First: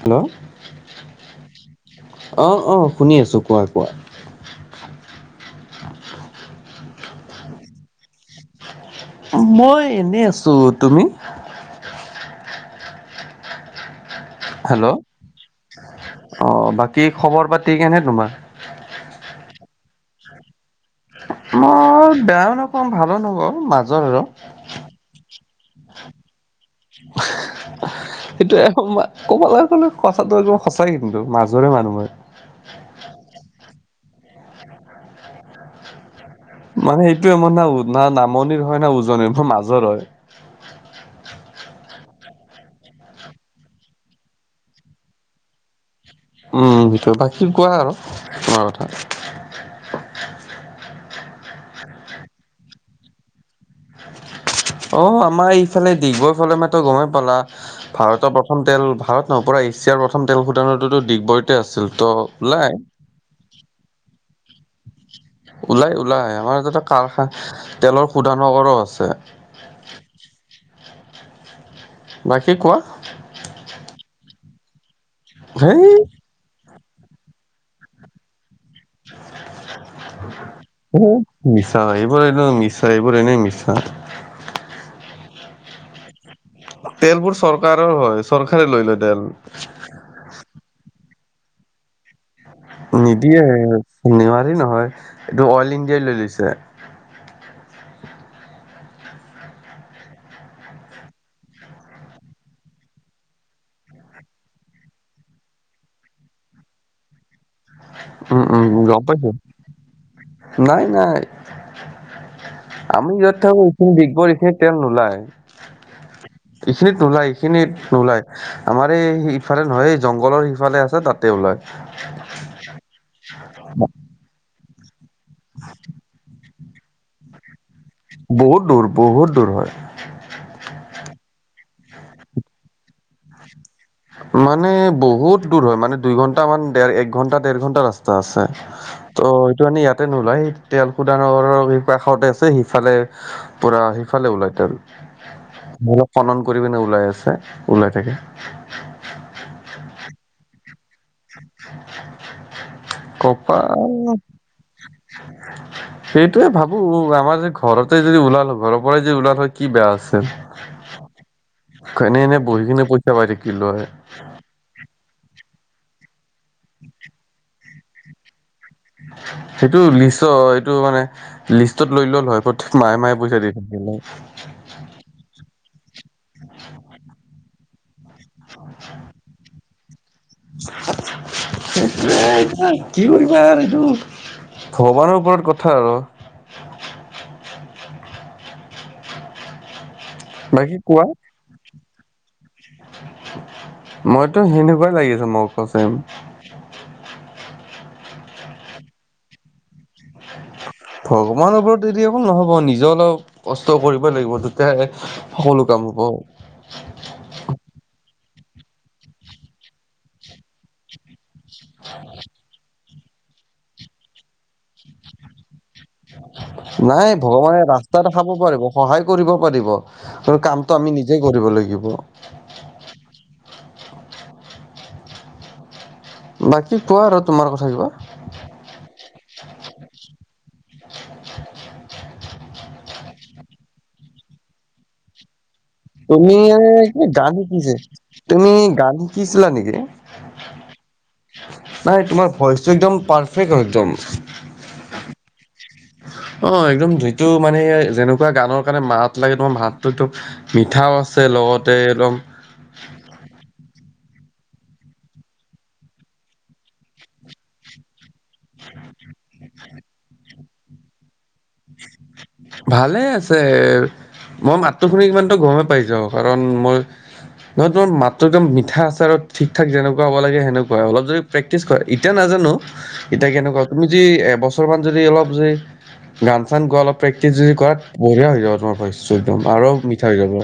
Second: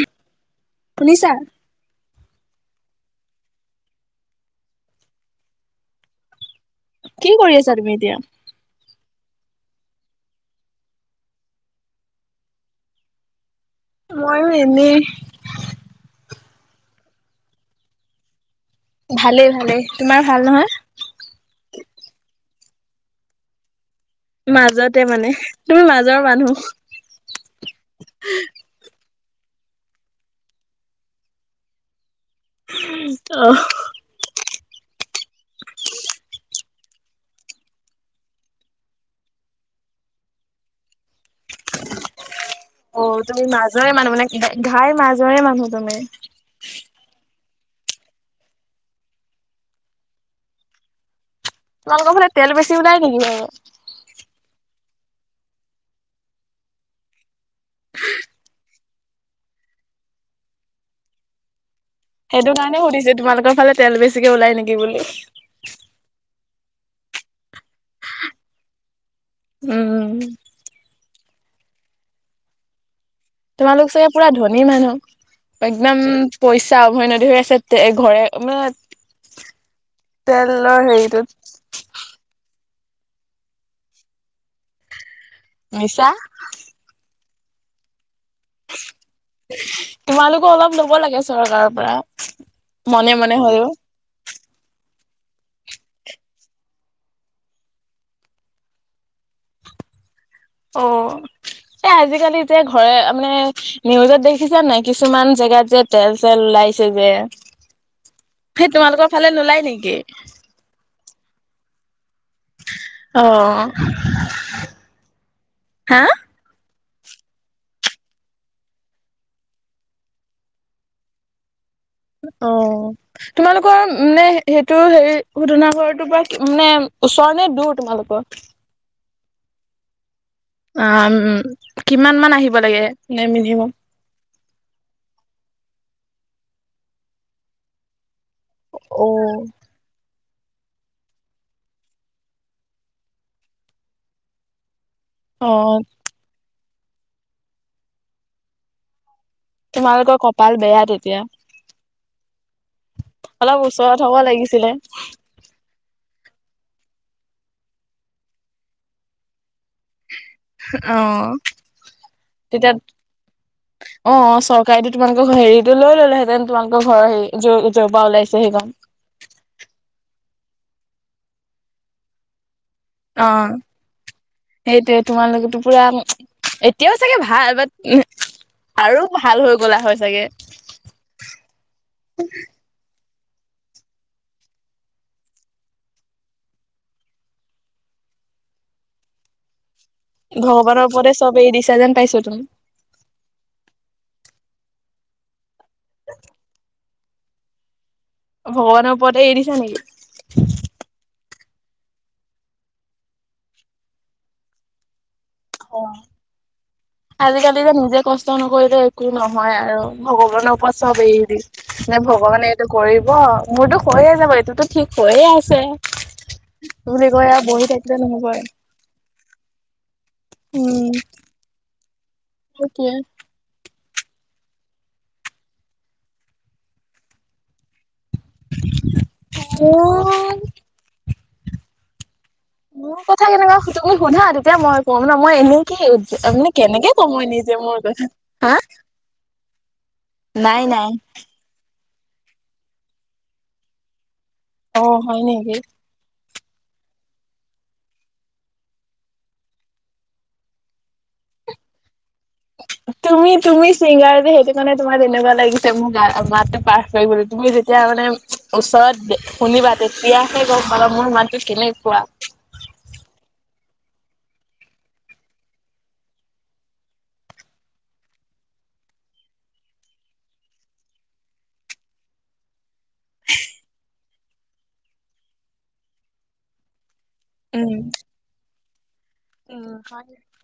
Hello শুনিছা? অ অ শুনি আছো। কোৱা কোৱা? কি কৰি আছা তুমি এতিয়া? মই এনেই আছো তুমি? ময়ো হেল্ল' এনেই। অ বাকী খবৰ পাতি কেনে তোমাৰ? ভালেই ভালেই তোমাৰ ভাল নহয়? মই বেয়াও নকওঁ ভালো নকওঁ মাজৰ আৰু। মাজতে মানে তুমি মাজৰ মানুহ। সেইটোয়ে। ক'বলৈ গ'লে কথাটো একদম সঁচাইে কিন্তু মাজৰে মানুহ মই। অ। মানে সেইটো মোৰ না না নামনিৰ হয় না উজনিৰ ম মাজৰ হয়। অ তুমি মাজৰে মানুহ মানে ঘাইৰ মাজৰে মানুহ তুমি। উম সটো বাকী কোৱা আৰু তোমাৰ কথা? তোমালোকৰ ফালে তেল বেছি ওলাই নেকি? [unintelligible] অ আমাৰ ইফালে ডিগবৈ ফালে মটো গমেই পালা ভাৰতৰ প্ৰথম তেল ভাৰত। ন পৰা এছিয়াৰ প্ৰথম তেল শোধনোগাৰ দিগবৈ। আছিল ত। সেইটো ওলাই কাৰণে সুধিছে তোমালোকৰফালে তেল বেছিকে ওলাই নেকি বুলি। ওলাই ওলাই, আমাৰ ইয়াতে কাৰখা তেলৰ শুধানগৰো আছে। উম। উম। বাকী কোৱা? তোমালোক চাগে পুৰা ধনী মানুহ। হেই একদম পইচা উভৈনদী হৈ আছে, তে ঘৰে, মানে তেলৰ এইবোৰ হেৰিটোত। মিছা, এইবোৰ এনেও মিছা। এইবোৰ এনেই মিছা। মিছা? তেলবোৰ চৰকাৰৰ হয়, চৰকাৰে লৈ লয় তেল। তোমালোকো অলপ ল'ব লাগে চৰকাৰৰপৰা। নিদিয়ে, নেৱাৰি নহয়। এইটো অইল ইণ্ডিয়াই লৈ লৈছে। অ'। এ, আজিকালি যে ঘৰে, মানে নিউজত দেখিছেনে নাই কিছুমান জেগাত যে তেল চেল ওলাইছে যে, উম সেই উম গম পাইছো তোমালোকৰফালে নোলায় নেকি? নাই নাই। আমি অ য'ত থাকোঁ, এইখিনি দিগবৈৰ এইখিনিত তেল নোলায়। হা এইখিনিত নোলায়, এইখিনিত নোলায়। আমাৰ এই ইফালে নহয়, এই জংঘলৰ সিফালে আছে, তাতে ওলায়। অ'। তোমালোকৰ মানে সেইটো হেৰি শোধনাগৰটোৰপৰা মানে ওচৰ নে দূৰ? তোমালোকৰ? বহুত দূৰ, বহুত দূৰ হয়। আম, কিমানমান আহিব লাগে, মানে মিনিমাম? মানে বহুত দূৰ হয়, মানে দুই ঘন্টা মান, দেৰ, এক ঘণ্টা, দেৰ ঘন্টা ৰাস্তা আছে। অ তো এইটো আনি ইয়াতে নোলায়, তেল সুদানাগৰৰ কাষতে আছে, সিফালে পুৰা সিফালে ওলাই তেল। অ অলপ খনন কৰি পিনে ওলাই আছে, ওলাই থাকে। তোমালোকৰ কপাল বেয়া তেতিয়া। অলপ কপাল ওচৰত হ'ব লাগিছিলে। [inaudible] এইটোয়ে ভাবোঁ আমাৰ যে ঘৰতে যদি ওলাল, ঘৰৰ পৰাই যদি ওলাল হয় কি বেয়া আছিল। এনে এনে বহি তেতিয়া কিনে পইচা পাই থাকিলোঁ হয়। অ' চৰকাৰেটো তোমালোকৰ হেৰিটো লৈ ললেহেঁতেন, তোমালোকৰ ঘৰৰ হেৰি য'ৰ য'ৰপৰা ওলাইছে সেইকন। সেইটো লিষ্ট, এইটো মানে লিষ্টত লৈ ল'ল হয়। পত মাহে মাহে পইচা অ দি থাকিল হয়। সেইটোৱে তোমালোকটো পুৰা, এতিয়াও চাগে ভাল, বাত আৰু ভাল হৈ গলা হয় চাগে। [unintelligible] কি কৰিবা আৰ এইটো, ভগৱানৰ ওপৰত কথা আৰু। বাকী ভগৱানৰ কোৱা ওপৰতে চব এৰি দিছা যেন পাইছোঁ তুমি। মইতো সেনেকুৱাই লাগি আছে, মই সঁচাই। ভগৱানৰ ওপৰতে এৰি দিছা নেকি? ভগৱানৰ ওপৰত এৰি অকল নহ'ব, নিজেও অলপ কষ্ট কৰিবই লাগিব। তেতিয়াহে এ সকলো কাম হ'ব। আজিকালি যে নিজে কষ্ট নকৰিলে একো নহয় আৰু ভগৱানৰ ওপৰত চব এৰি দি। নে ভগৱানে এইটো কৰিব, মোৰতো কৈয়ে আছে বোলে, এইটোতো ঠিক হৈয়ে আছে। বুলি নাই, কয় আৰু ভগৱানে বহি থাকিলে ৰাস্তা নহ'ব দেখাব আৰু পাৰিব। সহায় কৰিব পাৰিব, আৰু কামটো আমি নিজেই কৰিব লাগিব। সেইটোৱেই। বাকী কোৱা আৰু তোমাৰ কথা কিবা? [unintelligible] মোৰ কথা কেতিয়াবা তুমি সোধা [unintelligible] মই ক'ম ন' মই এনেই কি তুমি তাৰমানে কেনেকে কি ক'ম মই গান নিজে শিকিছে মোৰ কথা তুমি হা? গান শিকিছিলা নেকি নাই নাই। নাই তোমাৰ ভইচটো একদম পাৰফেক্ট হয় একদম। অ', হয় নেকি? অ', একদম যিটো মানে, যেনেকুৱা গানৰ কাৰণে মাত লাগে তোমাৰ মাতটো একদম মিঠাও আছে। লগতে একদম [inaudible] তুমি তুমি ছিংগাৰ যে, সেইটো কাৰণে তোমাৰ তেনেকুৱা লাগিছে মোৰ গা মাতটো পাৰফেক্ট বুলি। তুমি যেতিয়া মানে ওচৰত দে শুনিবা। তেতিয়াহে গম পাবা মোৰ মাতটো কেনেকুৱা। ভালেই আছে মই মাততো শুনি ইমানতো গমেই পাই যাওঁ। কাৰণ মই নহয় তোমাৰ মাতটো একদম মিঠা আছে। আৰু ঠিক ঠাক যেনেকুৱা হ'ব লাগে, সেনেকুৱা অলপ যদি প্ৰেক্টিছ কৰে এতিয়া নাজানো, এতিয়া কেনেকুৱা, তুমি যদি এবছৰ মান যদি অলপ যদি গান চান গোৱা। অলপ প্ৰেক্টিছ যদি কৰা উম বঢ়িয়া হৈ যাব। তোমাৰ ভইচটো একদম আৰু উম মিঠা হয়। হৈ যাব।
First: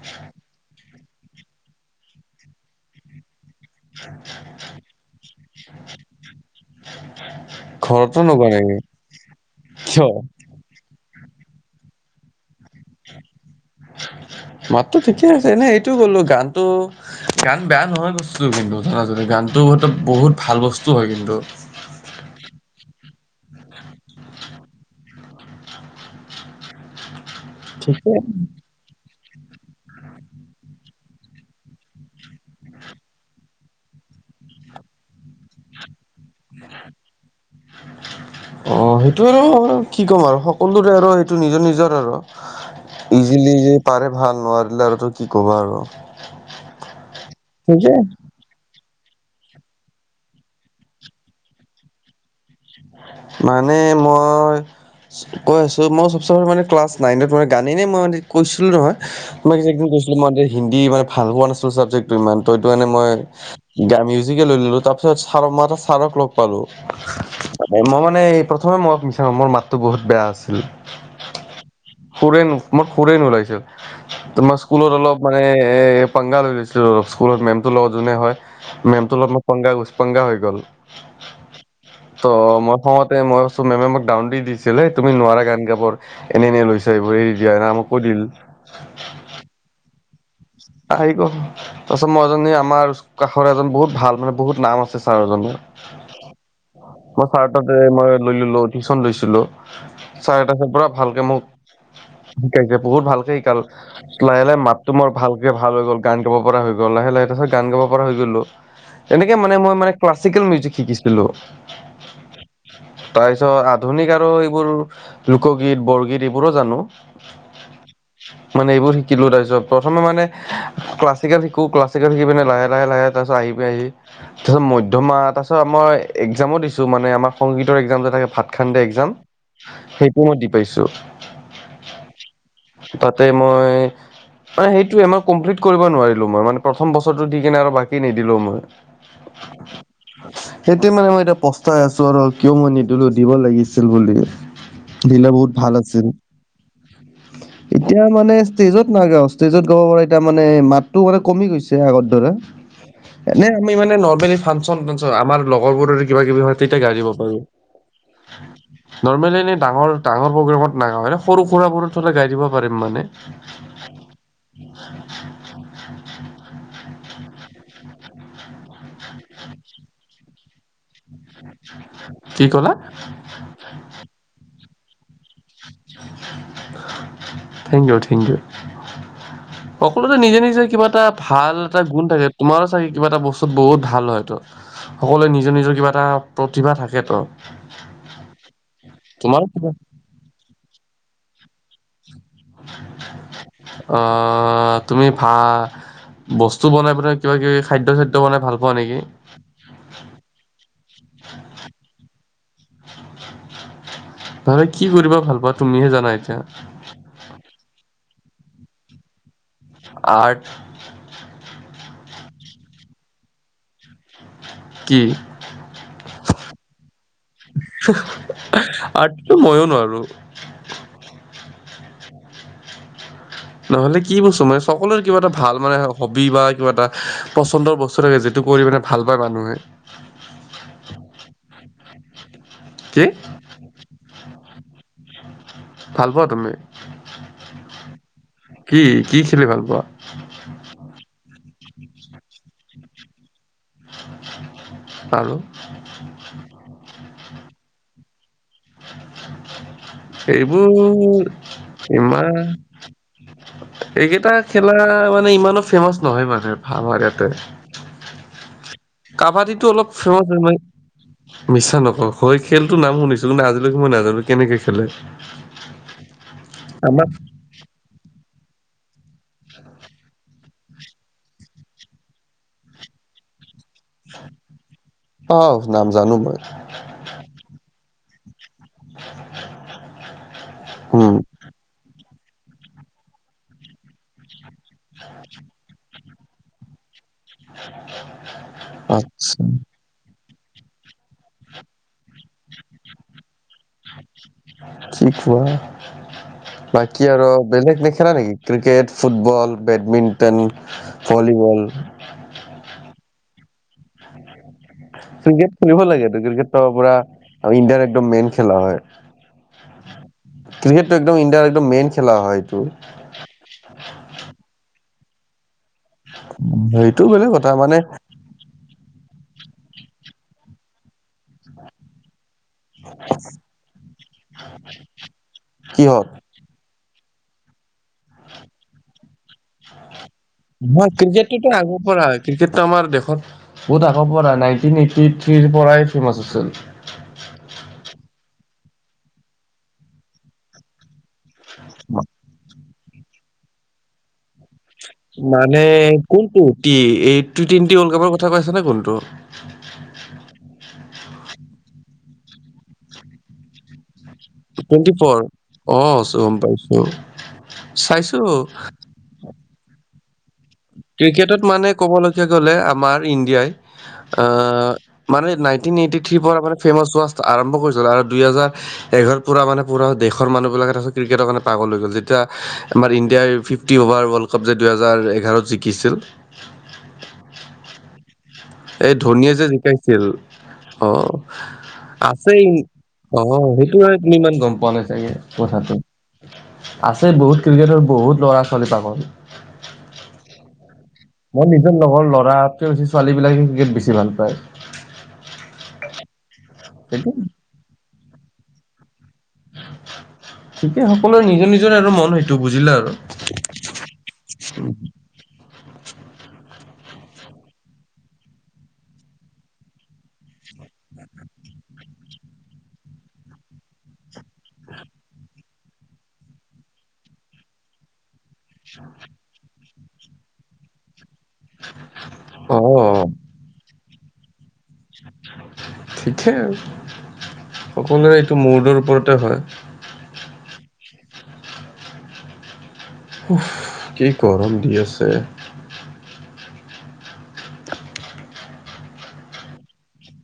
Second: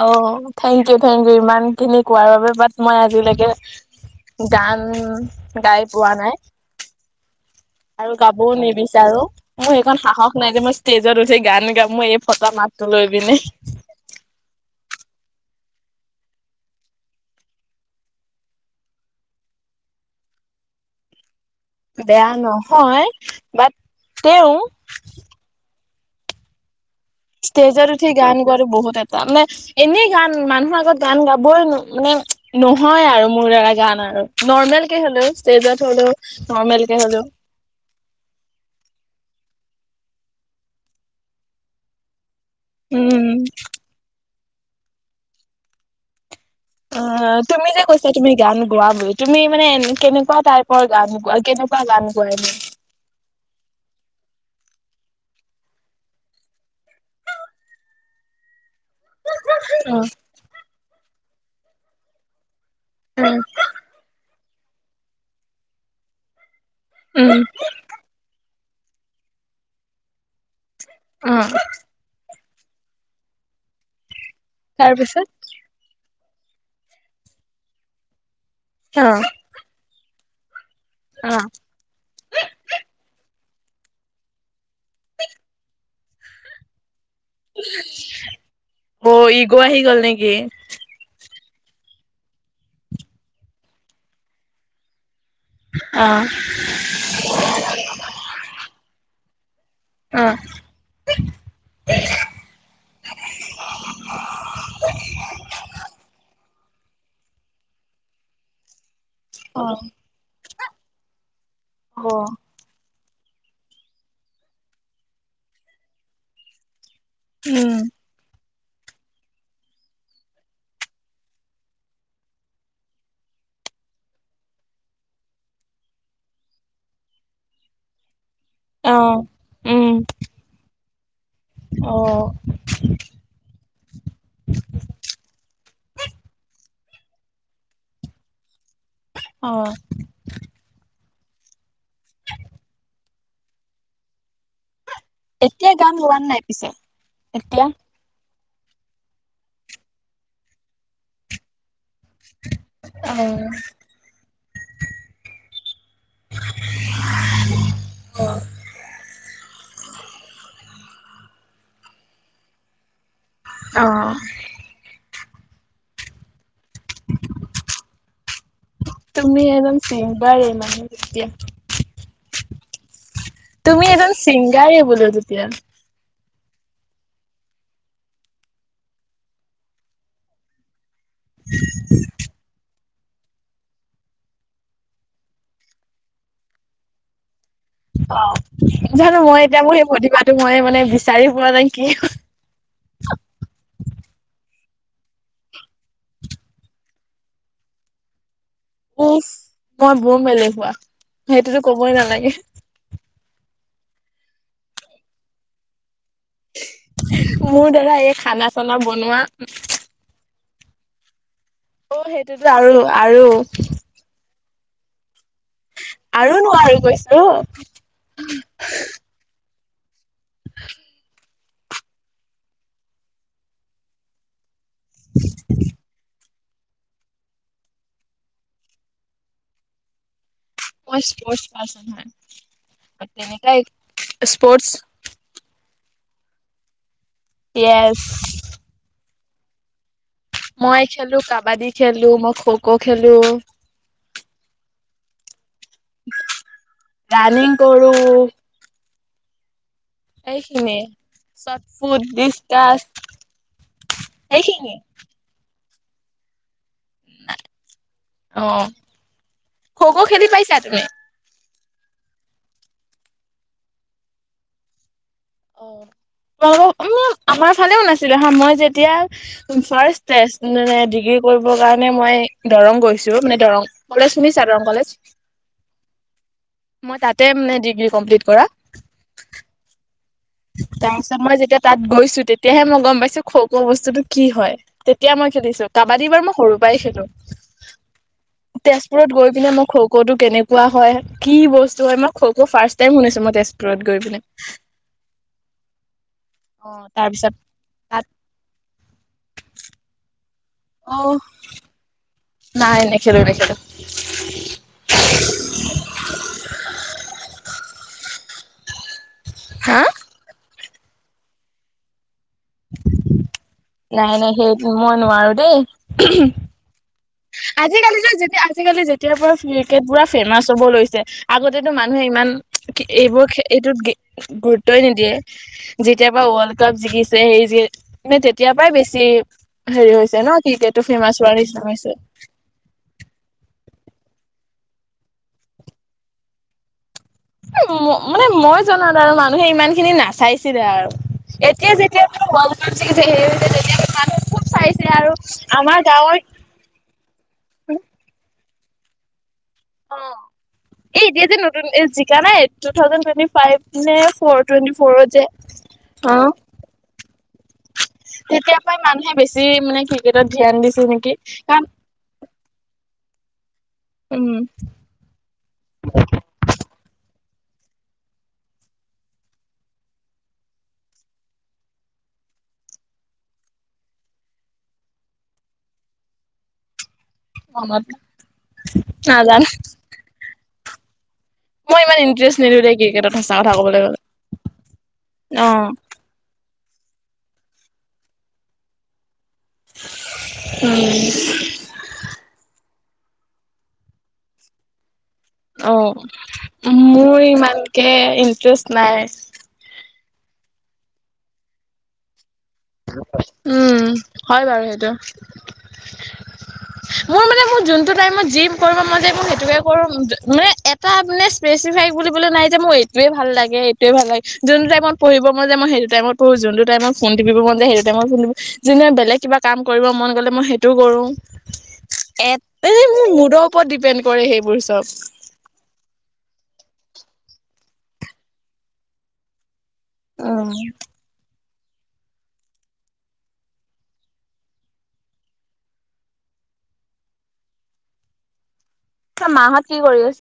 অ', থেংক ইউ, থেংক ইউ ইমান খিনি কোৱাৰ বাবে বাট মই আজিলৈকে গান গাই পোৱা নাই। আৰু ঘৰতো গাবও নোগোৱা নেকি নিবিচাৰোঁ। মোৰ সেইকণ কিয়? সাহস নাই যে মই ষ্টেজত উঠি গান গাম। মই এই ফটা মাতটো লৈ পিনে। মাতটো ঠিকে আছে। এনে এইটো বোলো গানটো গান বেয়া নহয় বস্তুটো কিন্তু, জানা যদি গানটো বহুত ভাল বস্তু হয় কিন্তু। বেয়া নহয বাট তেওঁ ষ্টেজত উঠি ঠিকে গান গোৱাটো বহুত এটা মানে এনেই গান মানুহৰ আগত গান গাবই মানে, নহয় আৰু মোৰ দাৰা গান আৰু নৰ্মেল কে হ'লেও ষ্টেজত হ'লেও নৰ্মেল কে হ'লেও। [inaudible] অ', সেইটো আৰু কি ক'ম আৰু সকলোৰে আৰু সেইটো নিজৰ নিজৰ আৰু উম ইজিলি যি পাৰে ভাল। নোৱাৰিলে আৰু টো কি ক'বা আৰু। অ', তুমি যে কৈছিলা, তুমি গান গোৱা বুলি, তুমি মানে কেনেকুৱা টাইপৰ গান গোৱা কেনেকুৱা গান গোৱাই? মানে, মই কৈ আছোঁ। মই চবচে [unintelligible] মানে ক্লাছ নাইনৰ পৰা গান [unintelligible] কৈছিলো নহয়। তোমাক যে একদিন অ কৈছিলো। মই যে হিন্দী ইমান ভাল পোৱা নাছিলোঁ, চাবজেক্টটো ইমান ত'সেইটো কাৰণে মই উম গা মিউজিকে লৈ ললো। তাৰপিছত ছাৰক মই এটা ছাৰক লগ পালোঁ। উম'। এই, মই মানে এই প্ৰথমে মই শুনিছোঁ মোৰ মাতটো বহুত বেয়া আছিল। উ', [unintelligible] মই খুৰেইন ওলাইছো। তোমাৰ স্কুলত অলপ তাৰপিছত মানে এ পাংগা লৈ লৈছিলো। স্কুলত মেমটোৰ লগত যোনে হয়। অ মেমটোৰ লগত মোক পাংগা, উষ পাংগা হৈ গ'ল। অহ', ত' মই খঙতে মই ভাবছোঁ, মেমে মোক ডাউন দি দিছিল হে তুমি নোৱাৰা গান গাব। এনে, এনে, লৈছা এইবোৰ এই জেৰা মোকো দিল। অ' ইগ' আহি গ'ল নেকি? আহ [inaudible] তাৰপিছত, মই এজনী আমাৰ কাষৰ এজন বহুত ভাল, মানে বহুত নাম আছে ছাৰ এজনৰ। অহ', মই ছাৰ তাতে মই লৈ ললো টিউশচন লৈছিলোঁ। অ ছাৰে তাৰপিছত পুৰা ভালকে মোক শিকাইছে। বহুত ভালকে শিকাল লাহে, লাহে, মাতটো মোৰ ভালকে ভাল হৈ গ'ল। গান গাব পৰা হৈ গ'ল। লাহে লাহে তাৰপিছত গান গাব পৰা হৈ গ'লো। [inaudible] তেনেকে মানে অ মই মানে ক্লাছিকেল মিউজিক শিকিছিলোঁ। অহ' তাৰপিছত আধুনিক আৰু এইবোৰ লোকগীত, বৰগীত এইবোৰো জানো। উম' মানে এইবোৰ শিকিলো তাৰপিছত প্ৰথমে মানে ক্লাছিকেল শিকো ক্লাছিকেল শিকি পিনে লাহে লাহে লাহে। তাৰ পাছত আহি প আহি তাৰপিছত মধ্যমাহ তাৰ পিছত আমাৰ এক্সাম দিছো মানেমাৰ সংগত একসাম থে ভাত। খানডে অ এক্জাম উম সেইটোও মই দি পাইছো। অ তাতে মই। অ' সেইটোমই কমপ্লিট কৰিব নোৱাৰিলো মই মানে প্ৰথম বছৰো দি কিনে আৰু বাকী নিদিলো মই। অ' সেইটোয় মানে মই এতিয়া পস্তাই আছো আৰু কিয় মই নিদিলো দিব লাগিছিল বুলি। দিলে বহুত এতিয়া ভাল গান আছিল গোৱা নাই পিছে এতিয়া। এতিয়া মানে ষ্টেজত নাগাওঁ ষ্টেজত গাব পাৰ এতিয়া মানে মাতটো মানে কমি গৈছে আগ এনে অ', আমি মানে ন ফাংন আমাৰ লগৰ বোৰ কিবা কিবি হয় তেতিয়া গা়ই দিব পাৰো। অ' নৰ্মেলি এনে ডাঙৰ ডাঙৰ প্ৰগ্ৰত নাওঁ সৰু সুৰাবোৰত থলে গাই দিব পাৰিম মানে। অ' [inaudible] তুমি একদম চে বাৰে মানে তেতিয়া কি কলা তুমি এজনজন ছিংগাৰ হ বুলতিয়া থেংক ইউ থেংক ইউ। [inaudible] সকলোতে নিজে নিজে কিবা এটা ভাল এটা গুণ থাকে তোমাৰো চাগে কিবা এটা বস্তুত বহুত ভাল হয়তো। সকলোৱে নিজৰ নিজৰ কিবা এটা প্ৰতিভা থাক তো। অ' নজানো মই এতিয়া মোৰ সেই প্ৰতিভাটো মই মানে বিচাৰি পোৱা নাই কি [inaudible] অ' তুমি ভা বস্তু বনাই পেলাই কিবা কিবি খাদ্য খাদ্য। টো মানে ভাল পোৱা নেকি উফ মই বোম হুৱোৱা সেইটোতো কবই নালাগে। নহলে কি কৰিবা ভাল পোৱাা তুমিহে জানা এতিয়া। মোৰ দাৰা এই খানা চানা বনোৱা। আৰ্ট। অ' সেইটোতো আৰু আৰু। কি আৰু নোৱাৰি কৈছোঁ [unintelligible] মইও নোৱাৰো। [inaudible] নহ'লে কি বস্তো মানে সকলোৰে কিবা এটা ভাল মানে হবি বা কিবা এটা। পচন্দৰ বস্তু থাকে যিটো কৰি মানে ভাল পায় মানুহে। মোৰ স্পৰ্ট পাৰ্চন কি হয় তেনেক স্পৰ্ট। ভাল পোৱা তুমি য়েছ। কি কি খেলি ভাল পোৱা মই খেলো কাবাডী খেলো মই খ খো খেলো। আৰু ৰানিনং কৰো। সেইখিনি এইবোৰ চট ফুট ইমান ডিচকাচ এইকেইটা সেইখিনি খেলা মানে ইমানো ফেমাচ নহয় মানে আমাৰ ইয়াতে। অ'। কাবাডীটো অলপ ফেমাচ হয়, মা মিছা নকওঁ হয় খেলটো নাম শুনিছোঁ কিন্তু আজিলৈকে মই নাজানো কেনেকে খেলে। তোমালোক উম, আমাৰ আমাৰফালেও নাছিলে হা, মই যেতিয়া ফাৰ্ষ্ট টেষ্ট নে ডিগ্ৰী কৰিবৰ কাৰণে মই দৰং গৈছোঁ, মানে দৰং কলেজ শুনিছা, দৰং কলেজ? অ' নাম জানো মই। মই তাতে মানে ডিগ্ৰী কমপ্লিট কৰা। [inaudible] উম তাৰপিছত মই যেতিয়া তাত গৈছোঁ, তেতিয়াহে মই গম পাইছোঁ খ খ বস্তুটো কি হয়। তেতিয়া মই খেলিছো, কাবাডী বাৰু মই সৰুৰ পৰাই খেলো। তেজপুৰত গৈ আচ্ছা পিনে মই খৌ ক'তো কেনেকুৱা হয়, কি বস্তু হয়, মই খৌক' ফাৰ্ষ্ট টাইম শুনিছত মই তেজপুৰত গৈ পিনে। যি কোৱা, বাকী আৰু তাৰপিছত বেলেগ তাত নেখেলা নেকি? ক্ৰিকেট, ফুটবল, বেডমিণ্টন, অ' ভলীবল। নাই, নেখেলো নেখেলো। ক্ৰিকেট খেলিব লাগেটো, ক্ৰিকেটো পুৰা ইণ্ডিয়াৰ একদম মেইন খেলা হয়। হা? ক্ৰিকেটটো একদম ইণ্ডিয়াৰ একদম মেইন খেলা হয় এইটো। নাই, নাই সেইটো মই নোৱাৰো দেই। সেইটো বেলেগ কথা মানে আজিকালি যে যেতিয়া আজিকালি যেতিয়াৰপৰা ক্ৰিকেট পুৰা ফেমাচ হ'ব লৈছে, আগতেতো মানুহে ইমান কি এইবোৰক, এইটোত কি গুৰুত্বই নিদিয়ে, কিহত যেতিয়াপৰা ৱৰ্ল্ড কাপ জিকিছে, হেৰি জি মানে তেতিয়াৰ পৰাই বেছি হেৰি হৈছে ন'? ক্ৰিকেটটো মই ফেমাচ ক্ৰিকেট হোৱাৰ কিন্তু নিচিনা হৈছে। আগৰপৰাই। ক্ৰিকেটটো আমাৰ দেশত বহুত আগৰ পৰাই, নাইনটিন এইটি থ্ৰীৰ পৰাই ফেমাচ হৈছিল। উম, ম মানে মই জনাত আৰু মানুহে ইমানখিনি নাচাইছিলে আৰু। এতিয়া যেতিয়া পৰা ৱৰ্ল্ড কাপ জিকিছে হে, তেতিয়া মানুহে খুব চাই। মানে কোনটো? টি এই টি টুৱেণ্টি ৱৰ্ল্ড কাপৰ কথা কৈ আছা নে কোনটো? অ'। এই এতিয়া যে নতুন এই জিকা নাই এ, টো থাউছেণ্ড টুৱেন্টি ফাইভ নে ফৰ্থ টুৱেণ্টি ফৰ, অ' গ'ম পাইছো, চাইছোঁ। তেতিয়াৰ পৰাই মানুহে বেছি মানে ক্ৰিকেটত ধ্যান দিছে নেকি, কাৰণ ক'বলৈকে গ'লে আমাৰ ইণ্ডিয়াই আ উম মানে নাইনটিন এইটি থ্ৰীৰপৰা মানে ফেমাছ হোৱা ষ্টাৰ্ট আৰম্ভ কৰিছিল, আৰু দুইহেজাৰ এঘাৰত পুৰা মানে পুৰা দেশৰ মানুহবিলাক তাৰপিছত ত্ৰিকেটৰ কাৰণে পাগল হৈ গ'ল। যেতিয়া আমাৰ ইণ্ডিয়াই ফিফ ফিফটি অভাৰ ৱৰ্ল্ডাকাপ যে দুইহেজাৰ এঘাৰত জিকিছিল। [unintelligible] এই ধনীয়ে যে নাজানো জিকাইছিল, অ'। মই ইমান ইন্টাৰেষ্ট আছেই নিদো দেই ক্ৰিকেটত সঁচা কথা অ' সেইটো ক'বলৈ কাৰণে গ'লে। তুমি ইমান গ'ম পোৱা নাই চাগে অ কথাটো। আছে বহুত, ক্ৰিকেটৰ বহুত ল'ৰা ছোৱালী পাগল। উম। মোৰ নিজৰ লগত ল'ৰাতকে বেছি ছোৱালীবিলাকে ক্ৰিকেট বেছি ভাল পায়। অ' সেইটো মোৰ ইমানকে ইন্টাৰেষ্ট নাই। ঠিকে, সকলোৰে নিজৰ নিজৰ আৰু মন সেইটো, বুজিলা আৰু। উম, হয় বাৰু হেইটো। মোৰ মানে মোৰ যোনটো টাইমত যি কৰিব মন যায় মই সেইটোৱেই কৰোঁ, মানে এ এটা মানে স্পেচিফাই বুলিবলে নাই যে মোৰ এইটোয়ে ভাল লাগে, এইটোয়ে ভাল লাগে, যোনটো টাইমত পঢ়িব মই যে, মই সেইটো টাইমত পঢ়ো, যোনটো টাইমত ফোন টিপিব মন যায়, সেইটো টাইমত ফোন টিপো, যোনদিনা বেলেগ কিবা কাম কৰিব মন গ'লে, মই সেইটো কৰোঁ। এ, অ মানে মোৰ মুডৰ ওপৰত ডিপেণ্ড কৰে সেইবোৰ চব। ঠিকেইে আৰু, সকলোৰে এইটো মুডৰ ওপৰতে হয়। অ'। উফ্! কি গৰম দি আছে। মাহঁত কি কৰি আছে?